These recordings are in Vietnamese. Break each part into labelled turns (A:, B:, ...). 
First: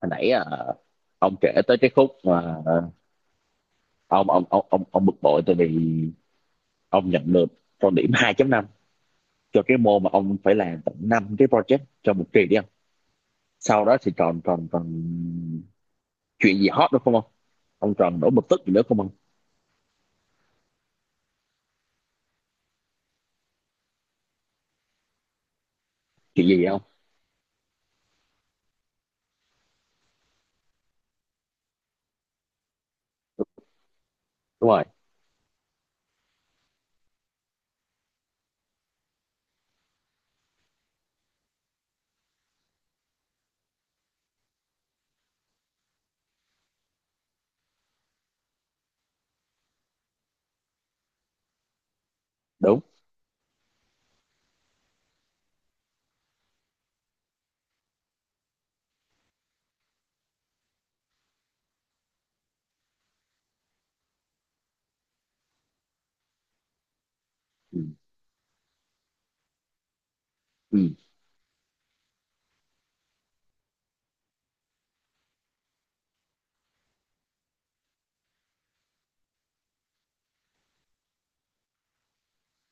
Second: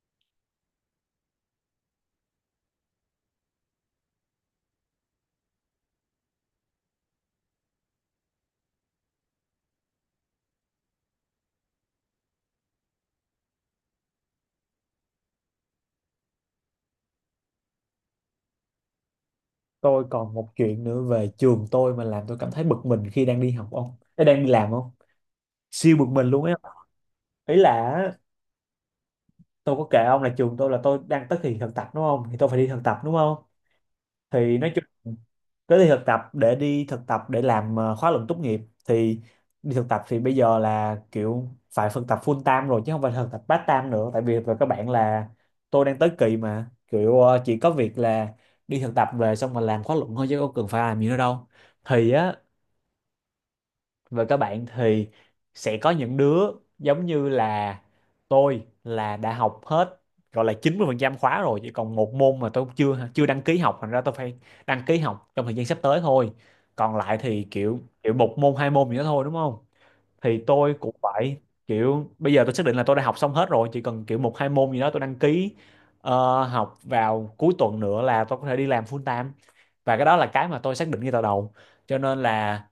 A: Hồi nãy ông kể tới cái khúc mà ông bực bội tại vì ông nhận được con điểm 2,5 cho cái môn mà ông phải làm tận 5 cái project trong một kỳ đi không? Sau đó thì còn còn còn chuyện gì hot nữa không ông? Ông còn nổi bực tức gì nữa không ông?
B: Tôi còn một chuyện nữa về trường tôi mà làm tôi cảm thấy bực mình khi đang đi học, ông. Ê, đang đi làm không, siêu bực mình luôn
A: Chuyện
B: ấy.
A: gì vậy ông?
B: Ý là á, tôi có kể ông là trường tôi là tôi đang tới kỳ thực tập đúng không, thì tôi phải đi thực tập đúng không, thì
A: Đúng
B: nói chung
A: rồi,
B: tới đi thực tập để làm khóa luận tốt nghiệp. Thì đi thực tập thì bây giờ là kiểu phải thực tập full time rồi chứ không phải thực tập part time nữa, tại vì về các bạn là tôi đang tới kỳ mà kiểu chỉ có việc là đi thực tập về xong mà làm khóa luận thôi chứ không cần phải làm gì nữa đâu, thì á.
A: đúng.
B: Và các bạn thì sẽ có những đứa giống như là tôi là đã học hết gọi là 90% khóa rồi, chỉ còn một môn mà tôi chưa chưa đăng ký học, thành ra tôi phải đăng ký học trong thời gian sắp tới thôi. Còn lại thì
A: Ừ,
B: kiểu kiểu một môn hai môn gì đó thôi đúng không. Thì tôi
A: ừ,
B: cũng phải kiểu bây giờ tôi xác định là tôi đã học xong hết rồi, chỉ cần kiểu một hai môn gì đó tôi đăng ký học vào cuối tuần nữa là tôi có thể đi làm full time. Và cái đó là cái mà tôi xác định ngay từ đầu, cho nên là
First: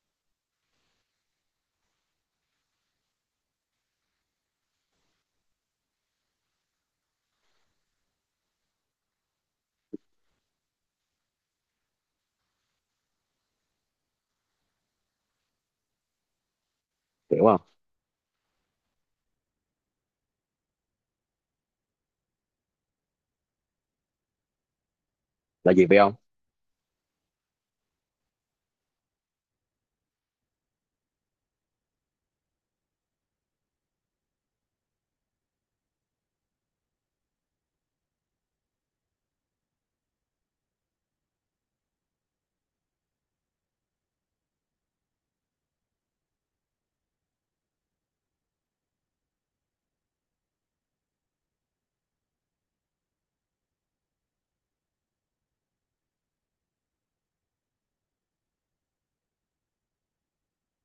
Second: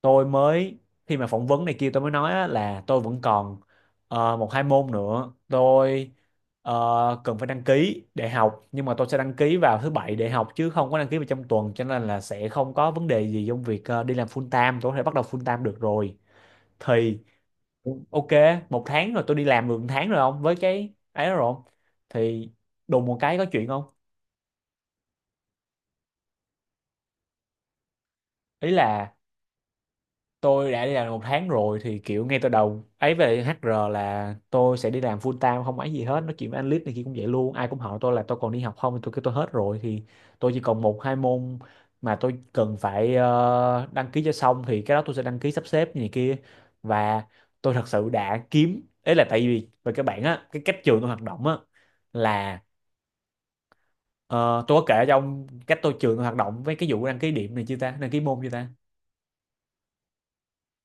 B: tôi mới khi mà phỏng vấn này kia tôi mới nói á, là tôi vẫn còn một hai môn nữa tôi cần phải đăng ký để học, nhưng mà tôi sẽ đăng ký vào thứ bảy để học chứ không có đăng ký vào trong tuần, cho nên là sẽ không có vấn đề gì trong việc đi làm full time, tôi có thể bắt đầu full time được rồi. Thì
A: hiểu không?
B: ok, một tháng rồi tôi đi làm được một tháng rồi không, với cái ấy đó rồi không, thì đùng một cái có chuyện không.
A: Là gì vậy ông?
B: Ý là tôi đã đi làm một tháng rồi thì kiểu ngay từ đầu ấy về HR là tôi sẽ đi làm full time, không ấy gì hết, nói chuyện với anh Lít này kia cũng vậy luôn, ai cũng hỏi tôi là tôi còn đi học không thì tôi kêu tôi hết rồi, thì tôi chỉ còn một hai môn mà tôi cần phải đăng ký cho xong, thì cái đó tôi sẽ đăng ký sắp xếp như này kia. Và tôi thật sự đã kiếm ấy là tại vì về các bạn á, cái cách trường tôi hoạt động á là Ờ, tôi có kể cho ông cách trường tôi hoạt động với cái vụ đăng ký điểm này chưa ta, đăng ký môn chưa ta.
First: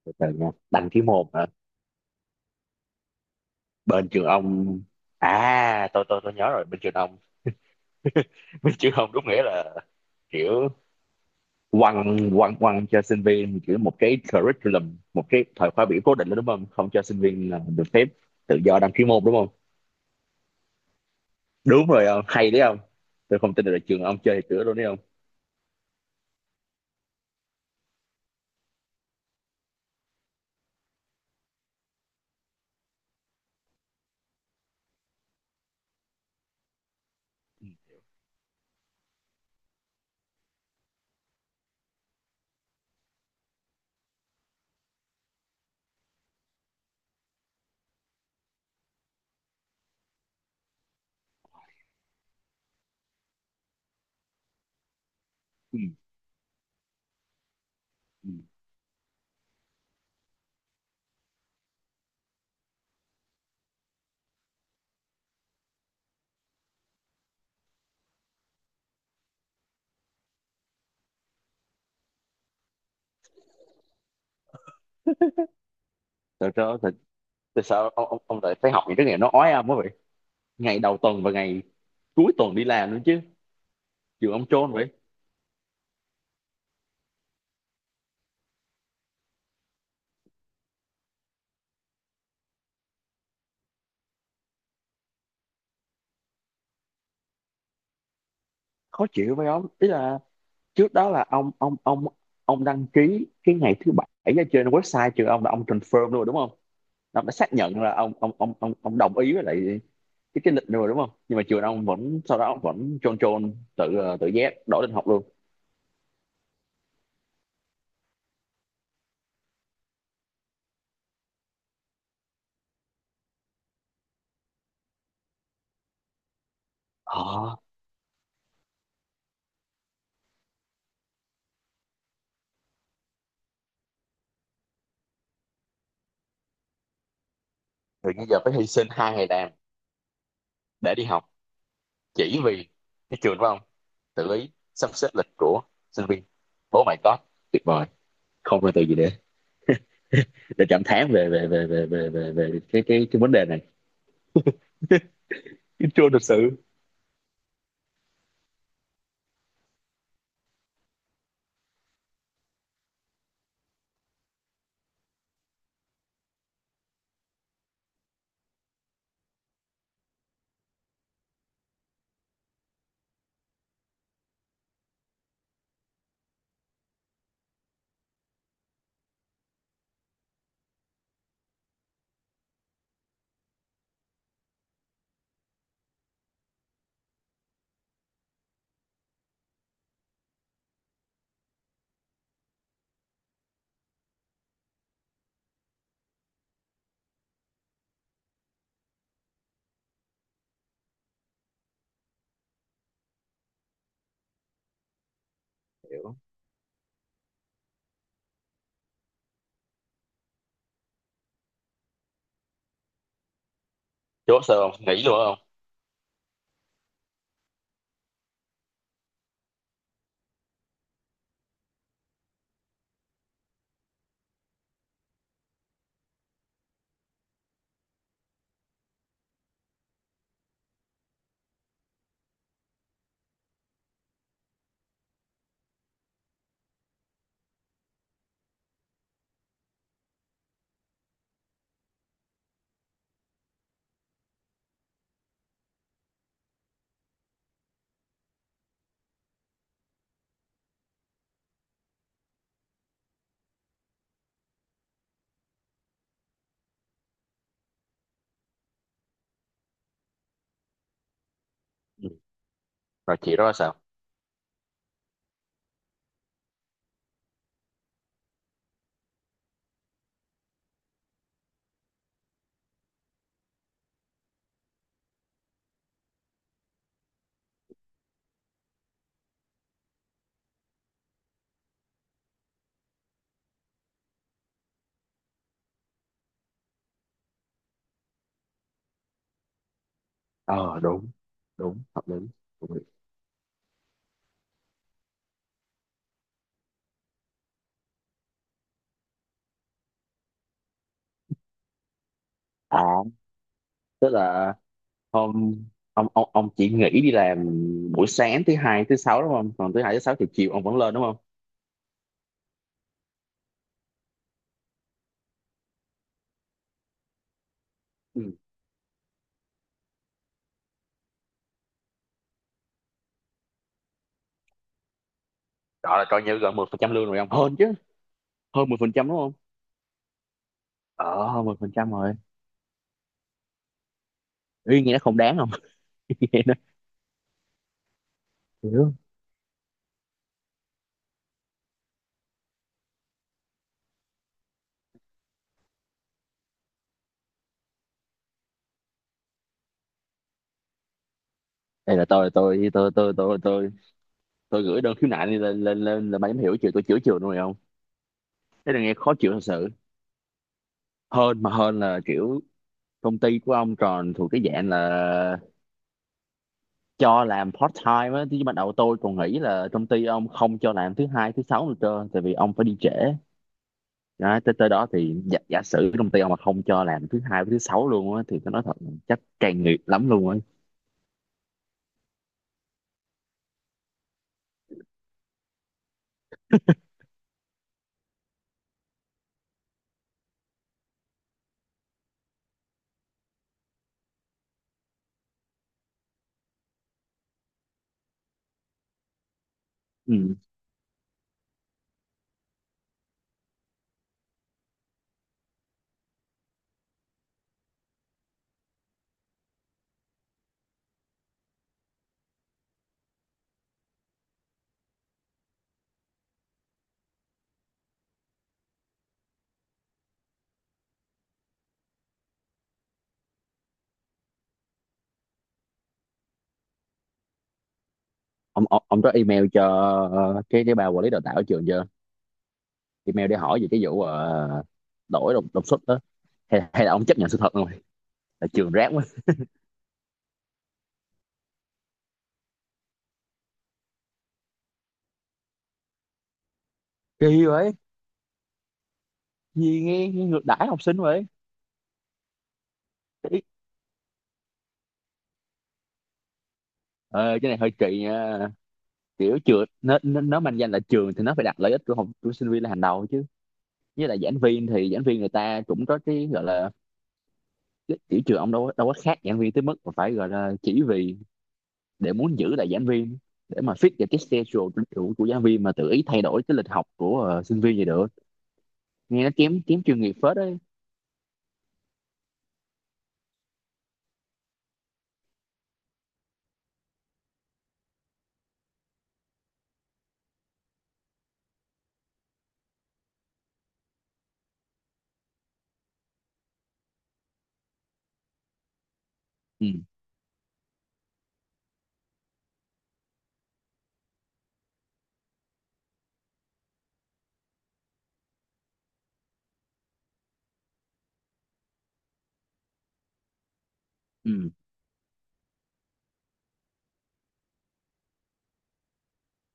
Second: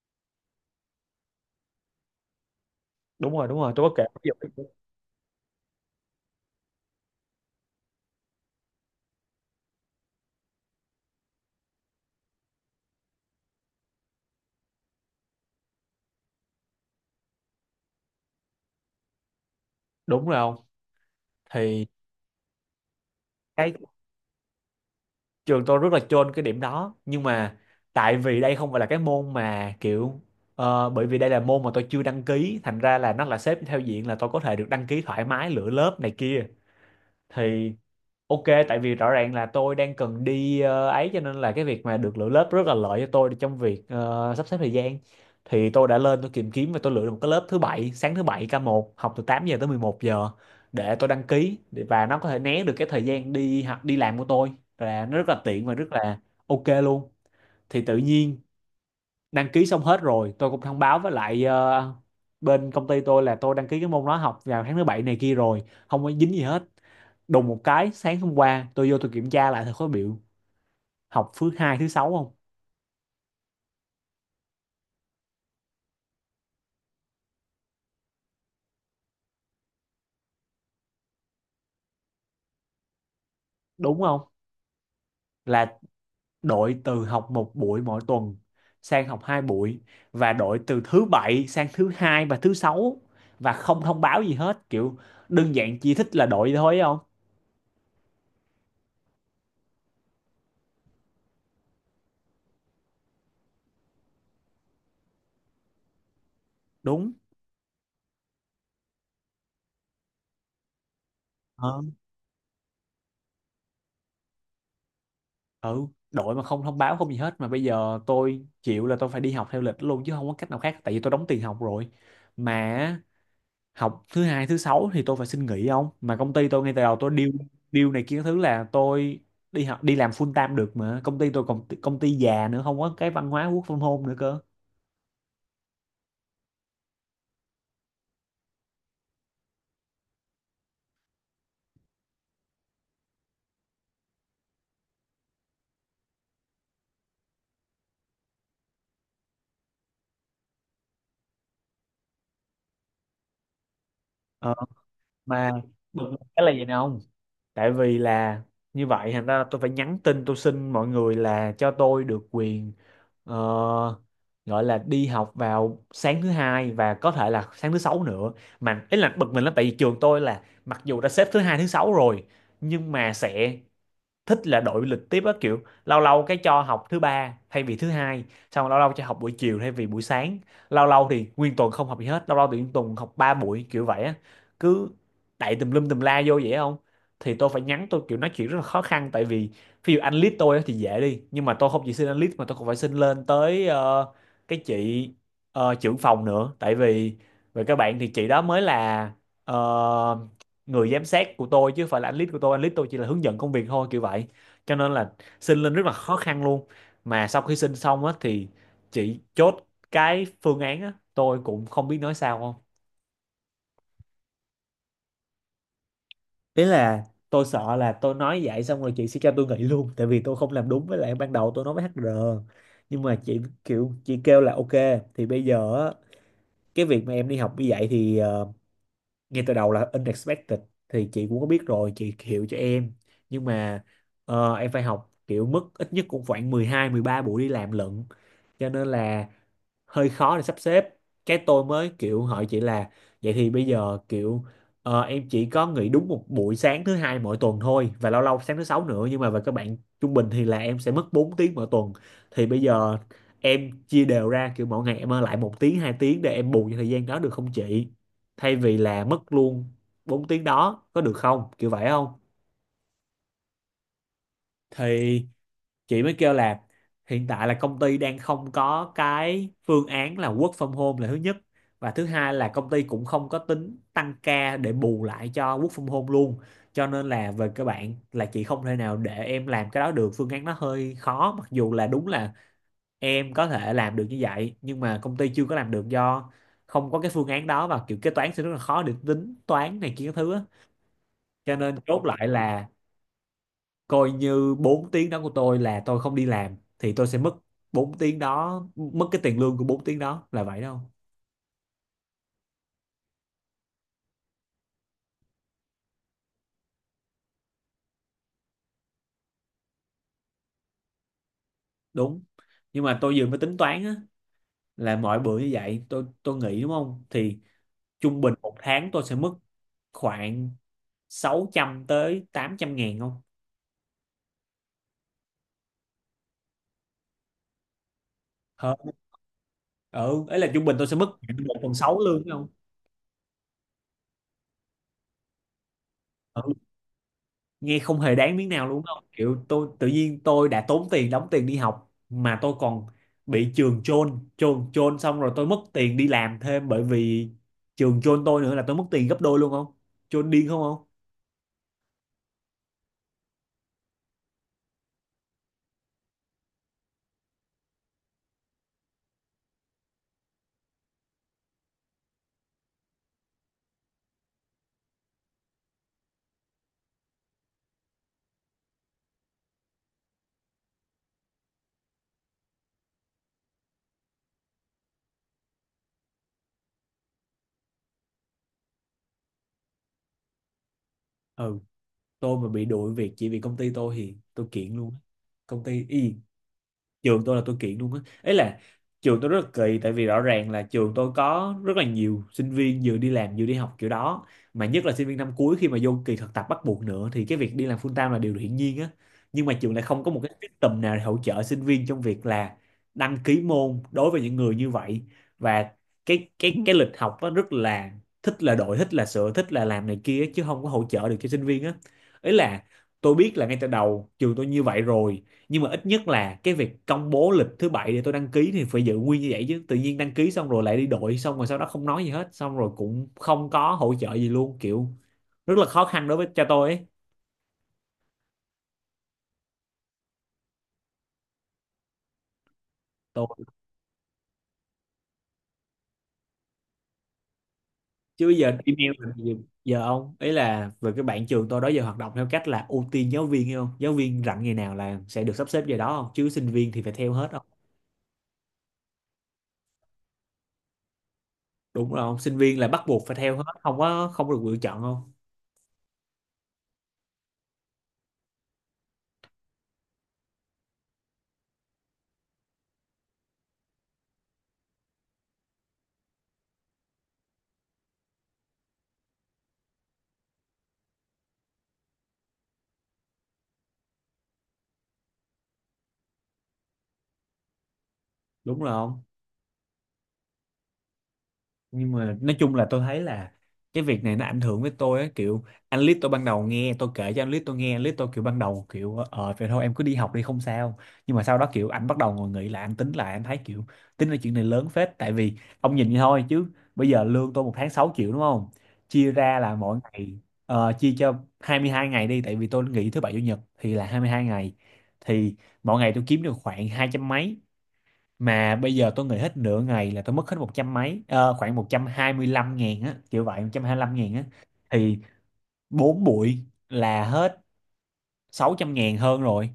A: Từ từ nha, đăng ký môn hả?
B: Đúng rồi, đúng rồi, tôi có kể
A: Bên trường
B: cái vụ-
A: ông. À tôi nhớ rồi, bên trường ông. Bên trường ông đúng nghĩa là kiểu quăng quăng quăng cho sinh viên kiểu một cái curriculum, một cái thời khóa biểu cố định đó, đúng không? Không cho sinh viên là được phép tự do đăng ký môn đúng không?
B: đúng rồi không, thì
A: Đúng rồi không, hay đấy không. Tôi không tin được
B: cái
A: là trường ông chơi cửa luôn đấy không.
B: trường tôi rất là chôn cái điểm đó, nhưng mà tại vì đây không phải là cái môn mà kiểu bởi vì đây là môn mà tôi chưa đăng ký, thành ra là nó là xếp theo diện là tôi có thể được đăng ký thoải mái lựa lớp này kia. Thì ok, tại vì rõ ràng là tôi đang cần đi ấy, cho nên là cái việc mà được lựa lớp rất là lợi cho tôi trong việc sắp xếp thời gian. Thì tôi đã lên tôi tìm kiếm và tôi lựa được một cái lớp thứ bảy, sáng thứ bảy ca một, học từ 8 giờ tới 11 giờ để tôi đăng ký và nó có thể né được cái thời gian đi học đi làm của tôi, và nó rất là tiện và
A: Ừ.
B: rất là ok luôn. Thì tự
A: Ừ.
B: nhiên đăng ký xong hết rồi, tôi cũng thông báo với lại bên công ty tôi là tôi đăng ký cái môn đó học vào tháng thứ bảy này kia rồi, không có dính gì hết. Đùng một cái sáng hôm qua tôi vô tôi kiểm tra lại thầy có biểu học thứ hai thứ sáu không,
A: tại sao tại, tại sao ông lại phải học những cái nghề nó ói ông quá vậy? Ngày đầu tuần và ngày cuối tuần đi làm nữa chứ,
B: đúng không,
A: trường ông trôn vậy.
B: là đổi từ học một buổi mỗi tuần sang học hai buổi, và đổi từ thứ bảy sang thứ hai và thứ sáu, và không thông báo gì hết kiểu đơn giản chỉ thích là đổi thôi không.
A: Khó chịu phải không, tức là trước đó là ông đăng ký cái ngày thứ bảy ở trên website trường ông là ông confirm luôn rồi, đúng không?
B: Đúng.
A: Ông đã xác nhận là ông đồng ý với lại cái lịch rồi đúng không, nhưng mà trường
B: Ờ.
A: ông vẫn sau đó vẫn chôn chôn tự tự giác đổi lịch học luôn.
B: Ừ. Đổi mà không thông báo không gì hết, mà bây giờ tôi chịu là tôi phải đi học theo lịch luôn chứ không có cách nào khác, tại vì tôi đóng tiền học rồi, mà học thứ hai thứ sáu thì tôi phải xin nghỉ không, mà công ty tôi ngay từ đầu tôi deal
A: ờ
B: deal này kia các thứ là tôi đi học đi làm full time được, mà công ty tôi còn công ty già nữa không có cái văn hóa work from home nữa cơ.
A: Rồi bây giờ phải hy sinh hai ngày làm để đi học chỉ vì cái trường, phải không? Tự ý sắp xếp lịch của sinh viên. Oh my god, tuyệt vời. Không có từ gì để cảm thán về cái vấn đề này.
B: Ờ, mà
A: Chứ chưa
B: bực mình
A: thực
B: cái là
A: sự.
B: gì nào không, tại vì là như vậy thành ra tôi phải nhắn tin tôi xin mọi người là cho tôi được quyền ờ, gọi là đi học vào sáng thứ hai và có thể là sáng thứ sáu nữa. Mà ý là bực mình lắm tại vì trường tôi là mặc dù đã xếp thứ hai thứ sáu rồi nhưng mà sẽ thích là đổi lịch tiếp á, kiểu lâu lâu cái cho học thứ ba thay vì thứ hai, xong rồi lâu lâu cho học buổi chiều thay vì buổi sáng, lâu lâu thì nguyên tuần không học gì hết, lâu lâu thì nguyên tuần học ba buổi kiểu vậy á, cứ đậy tùm lum tùm la vô vậy không. Thì tôi phải nhắn, tôi kiểu nói chuyện rất là khó khăn tại vì ví dụ anh lead tôi á thì dễ đi, nhưng mà tôi không chỉ xin anh lead mà tôi còn phải xin lên tới cái chị trưởng phòng nữa, tại vì về các bạn thì chị đó mới là ờ, người giám sát của tôi chứ không phải là anh lead của tôi, anh lead tôi chỉ là hướng dẫn công việc thôi kiểu vậy, cho nên là xin lên rất là khó
A: Hiểu.
B: khăn luôn. Mà sau khi xin xong á thì chị chốt cái phương án á, tôi cũng không biết nói sao không.
A: Chú sao không nghĩ luôn không?
B: Ý là tôi sợ là tôi nói vậy xong rồi chị sẽ cho tôi nghỉ luôn tại vì tôi không làm đúng với lại ban đầu tôi nói với HR, nhưng mà chị kêu là ok. Thì bây giờ á, cái việc mà em đi học như vậy thì ngay từ đầu là unexpected, thì chị cũng có biết rồi chị hiểu cho em, nhưng mà em phải học kiểu mức ít nhất cũng khoảng 12-13 buổi đi làm lận, cho nên là hơi khó để sắp xếp. Cái tôi mới kiểu hỏi chị là vậy thì bây giờ kiểu em chỉ có nghỉ đúng một buổi sáng thứ hai mỗi tuần thôi và lâu lâu sáng thứ sáu nữa, nhưng mà về các bạn trung bình thì là em sẽ mất 4 tiếng mỗi tuần. Thì bây giờ em chia đều ra kiểu mỗi ngày em ở lại một tiếng hai tiếng để em bù cho thời gian đó được không chị, thay vì là mất luôn 4 tiếng đó có được không kiểu vậy
A: Ừ.
B: không.
A: Rồi chị đó sao?
B: Thì chị mới kêu là hiện tại là công ty đang không có cái phương án là work from home là thứ nhất, và thứ hai là công ty cũng không có tính tăng ca để bù lại cho work from home luôn. Cho nên là về các bạn là chị không thể nào để em làm cái đó được, phương án nó hơi khó, mặc dù là đúng là em có thể làm được như vậy nhưng mà công ty chưa có làm được do không có cái phương án đó và kiểu kế toán sẽ rất là khó để tính toán này kia các thứ á.
A: Ờ Đúng.
B: Cho nên
A: Đúng
B: chốt
A: hợp lý.
B: lại là
A: Đúng.
B: coi như 4 tiếng đó của tôi là tôi không đi làm thì tôi sẽ mất 4 tiếng đó, mất cái tiền lương của 4 tiếng đó là vậy đâu.
A: À tức là. Không, ông chỉ nghỉ đi làm buổi sáng thứ hai thứ sáu đúng không? Còn thứ hai thứ sáu thì chiều ông vẫn lên đúng không?
B: Đúng. Nhưng mà tôi vừa mới tính toán á, là mỗi bữa như vậy tôi nghỉ đúng không, thì trung
A: Ừ.
B: bình một tháng tôi sẽ mất khoảng 600 tới 800 ngàn không.
A: Đó là coi như gần 10% lương rồi ông, hơn chứ? Hơn mười
B: Hơn.
A: phần trăm đúng không?
B: Ừ, ấy là trung bình tôi sẽ mất
A: Ờ Hơn
B: khoảng một
A: mười phần
B: phần
A: trăm
B: sáu
A: rồi.
B: lương đúng không.
A: Ý nghĩa không đáng không?
B: Ừ. Nghe không hề đáng miếng nào luôn
A: Hiểu.
B: không, kiểu tôi tự nhiên tôi đã tốn tiền đóng tiền đi học mà tôi còn bị trường chôn chôn chôn xong rồi tôi mất tiền đi làm thêm bởi vì trường chôn tôi nữa là tôi mất tiền gấp đôi luôn không. Chôn điên không không.
A: Đây là tôi tôi gửi đơn khiếu nại đi lên lên lên là mày hiểu chiều tôi chữa chiều luôn rồi không? Thế là nghe khó chịu thật sự, hơn mà, hơn là kiểu công ty của ông tròn thuộc cái dạng là cho làm part time á. Thì ban đầu tôi còn nghĩ là công ty ông không cho làm thứ hai thứ sáu nữa trơn, tại vì ông phải đi trễ đó, tới tới đó thì giả sử công ty ông mà không cho làm thứ hai với thứ sáu luôn á thì tôi nói thật chắc càng nghiệp lắm luôn á.
B: Ừ, tôi mà bị đuổi việc chỉ vì công ty tôi thì tôi kiện luôn á. Công ty y, trường tôi là tôi kiện luôn á. Ấy là trường tôi rất là kỳ, tại vì rõ ràng là trường tôi có rất là nhiều sinh viên vừa đi làm vừa đi học kiểu đó, mà nhất là sinh viên năm cuối khi mà vô kỳ thực tập bắt buộc nữa thì cái việc đi làm full time là điều hiển nhiên á. Nhưng mà trường lại không có một cái
A: Ừ.
B: system nào để hỗ trợ sinh viên trong việc là đăng ký môn đối với những người như vậy, và cái lịch học nó rất là thích là đội, thích là sửa, thích là làm này kia, chứ không có hỗ trợ được cho sinh viên á. Ấy là tôi biết là ngay từ đầu trường tôi như vậy rồi, nhưng mà ít nhất là cái việc công bố lịch thứ bảy để tôi đăng ký thì phải giữ nguyên như vậy chứ, tự nhiên đăng ký xong rồi lại đi đội, xong rồi sau đó không nói gì hết, xong rồi cũng không có hỗ trợ gì luôn, kiểu rất là khó khăn đối với cho tôi ấy.
A: ông ông có email cho cái bà quản lý đào tạo ở trường chưa, email
B: Tôi
A: để hỏi về cái vụ đổi đột đột xuất đó, hay là ông chấp nhận sự thật rồi
B: chứ bây
A: là
B: giờ
A: trường rác
B: email
A: quá?
B: làm gì. Giờ ông, ấy là về cái bạn trường tôi đó, giờ hoạt động theo cách là ưu tiên giáo viên, hiểu không, giáo viên rảnh ngày nào là sẽ được sắp xếp giờ đó không, chứ sinh viên thì phải theo hết không.
A: Kỳ vậy. Gì nghe ngược đãi học sinh vậy.
B: Đúng rồi không, sinh viên là bắt buộc phải theo hết, không có, không có được lựa chọn không.
A: Ờ, cái này hơi kỳ nha, kiểu trường nó manh danh là trường thì nó phải đặt lợi ích của học của sinh viên là hàng đầu chứ. Với lại giảng viên thì giảng viên người ta cũng có cái gọi là cái kiểu trường ông đâu có khác giảng viên tới mức mà phải gọi là, chỉ vì để muốn giữ lại giảng viên, để mà fit vào cái schedule của giảng viên mà tự ý thay đổi cái lịch học của sinh viên vậy được.
B: Đúng rồi không.
A: Nghe nó kém kém chuyên nghiệp phết đấy.
B: Nhưng mà nói chung là tôi thấy là cái việc này nó ảnh hưởng với tôi á, kiểu anh Lít tôi ban đầu nghe tôi kể, cho anh Lít tôi nghe, anh Lít tôi kiểu ban đầu kiểu vậy thôi em cứ đi học đi không sao. Nhưng mà sau đó kiểu anh bắt đầu ngồi nghĩ lại, anh tính lại, anh thấy kiểu tính là chuyện này lớn phết, tại vì ông nhìn vậy thôi chứ bây giờ lương tôi một tháng 6 triệu đúng không, chia ra là
A: Ừ,
B: mỗi ngày chia cho 22 ngày đi, tại vì tôi nghỉ thứ bảy chủ nhật thì là 22 ngày, thì mỗi ngày tôi kiếm được khoảng hai trăm mấy. Mà bây giờ tôi nghỉ hết nửa ngày là tôi mất hết một trăm mấy, khoảng 125 ngàn á, kiểu vậy, 125 ngàn á.
A: ừ,
B: Thì bốn buổi là hết 600 ngàn hơn rồi,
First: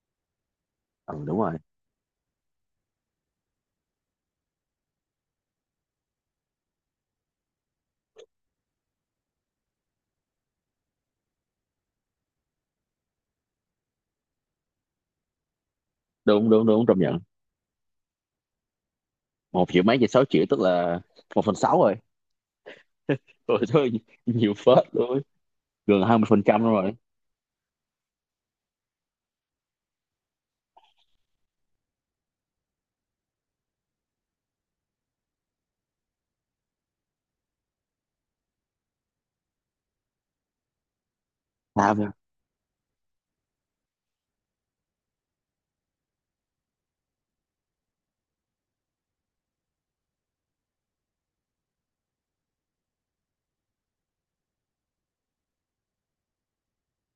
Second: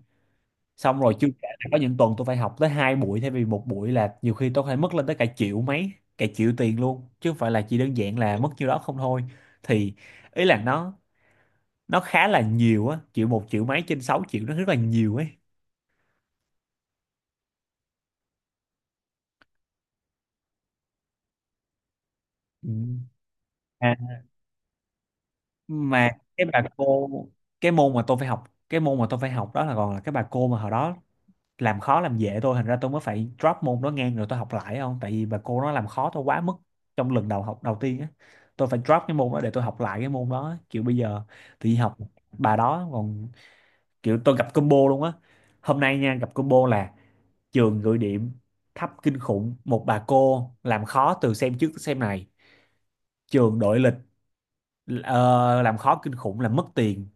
B: xong
A: ừ
B: rồi chưa
A: đúng
B: kể
A: rồi.
B: là có những tuần tôi phải học tới hai buổi thay vì một buổi, là nhiều khi tôi phải mất lên tới cả triệu mấy, cả triệu tiền luôn, chứ không phải là chỉ đơn giản là mất nhiêu đó không thôi. Thì ý là nó khá là nhiều á, kiểu một triệu mấy trên 6 triệu nó rất là nhiều ấy.
A: Đúng, đúng, đúng, công nhận. 1 triệu mấy về 6 triệu tức là một phần sáu rồi.
B: Ừ.
A: Ôi thôi, nhiều phết luôn, gần
B: Mà
A: hai mươi phần
B: cái bà
A: trăm rồi.
B: cô, cái môn mà tôi phải học, cái môn mà tôi phải học đó là còn là cái bà cô mà hồi đó làm khó làm dễ tôi, thành ra tôi mới phải drop môn đó ngang rồi tôi học lại không, tại vì bà cô nó làm khó tôi quá mức trong lần đầu học đầu tiên á. Tôi phải drop cái môn đó để tôi học lại cái môn đó á. Kiểu bây giờ tự nhiên
A: À,
B: học bà đó còn kiểu tôi gặp combo luôn á. Hôm nay nha gặp combo là trường gửi điểm thấp kinh khủng, một bà cô làm khó từ xem trước tới xem này, trường đội lịch, ờ, làm khó kinh khủng là mất tiền.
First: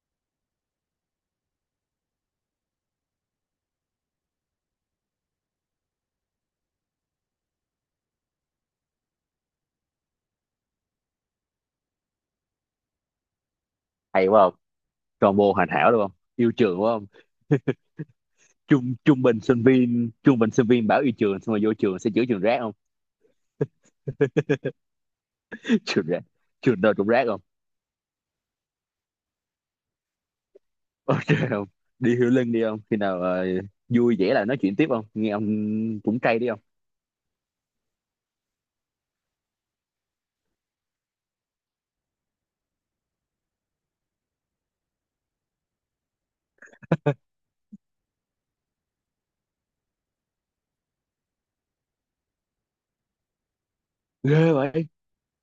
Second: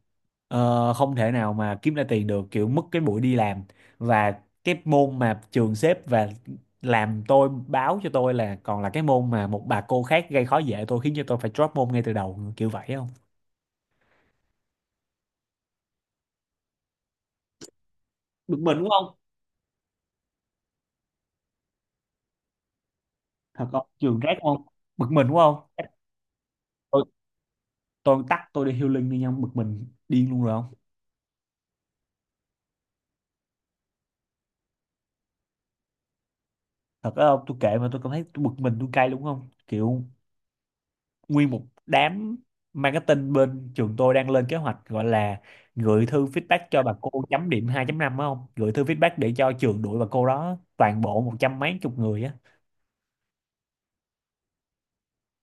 B: Không thể nào mà kiếm ra tiền được, kiểu mất cái buổi đi làm và cái môn mà trường xếp, và làm tôi báo cho tôi là còn là cái môn mà một bà cô khác gây khó dễ tôi khiến cho tôi phải drop môn ngay từ đầu, kiểu vậy không.
A: hay quá, combo hoàn hảo đúng không, yêu trường đúng không?
B: Bực mình đúng
A: trung
B: không.
A: trung bình sinh viên trung bình sinh viên bảo yêu trường xong rồi vô trường sẽ chữa trường rác không.
B: Thật không, trường rác không. Bực mình đúng không.
A: Trường rác. Trường đâu
B: tôi
A: cũng rác không.
B: tôi tắt, tôi đi healing đi nha, bực mình điên luôn rồi không.
A: Ok không, đi hiểu lưng đi không, khi nào vui vẻ là nói chuyện tiếp không nghe ông, cũng cay đi không.
B: Thật đó không, tôi kệ mà, tôi cảm thấy tôi bực mình, tôi cay đúng không, kiểu nguyên một đám marketing bên trường tôi đang lên kế hoạch gọi là gửi thư feedback cho bà cô chấm điểm 2.5 phải không? Gửi thư feedback để cho trường đuổi bà cô đó, toàn bộ một trăm mấy chục người á.
A: Ghê vậy,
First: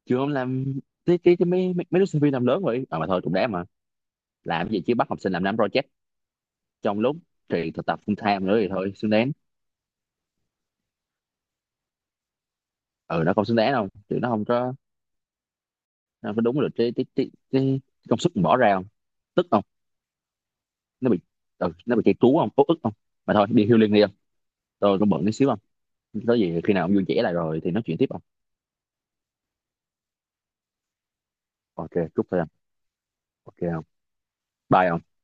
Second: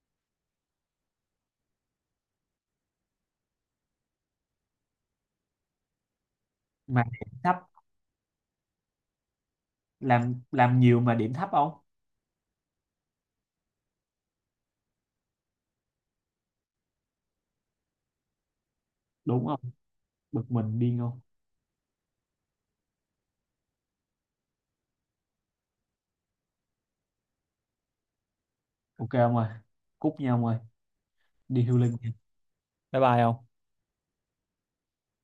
A: trường ông làm cái mấy, mấy mấy đứa sinh viên làm lớn vậy à, mà thôi cũng đáng mà. Làm cái gì chứ, bắt học sinh làm năm project trong
B: Mà
A: lúc
B: điểm thấp,
A: thì thực tập full time nữa thì thôi xứng đáng.
B: làm nhiều mà điểm thấp không?
A: Ừ, nó không xứng đáng đâu chứ, nó không có đúng được cái công sức mình bỏ ra không,
B: Đúng
A: tức
B: không?
A: không.
B: Bực mình điên
A: nó bị
B: không?
A: ừ, nó bị chạy trú không, út ức không, mà thôi đi healing đi không, tôi cũng bận tí xíu không. Có gì khi nào ông vui vẻ lại rồi thì nói chuyện tiếp không.
B: Ok không ơi? Cúp nhau không ơi? Đi
A: Ok
B: healing nha.
A: chúc thôi không.
B: Bye bye không?
A: Ok không. Bye không.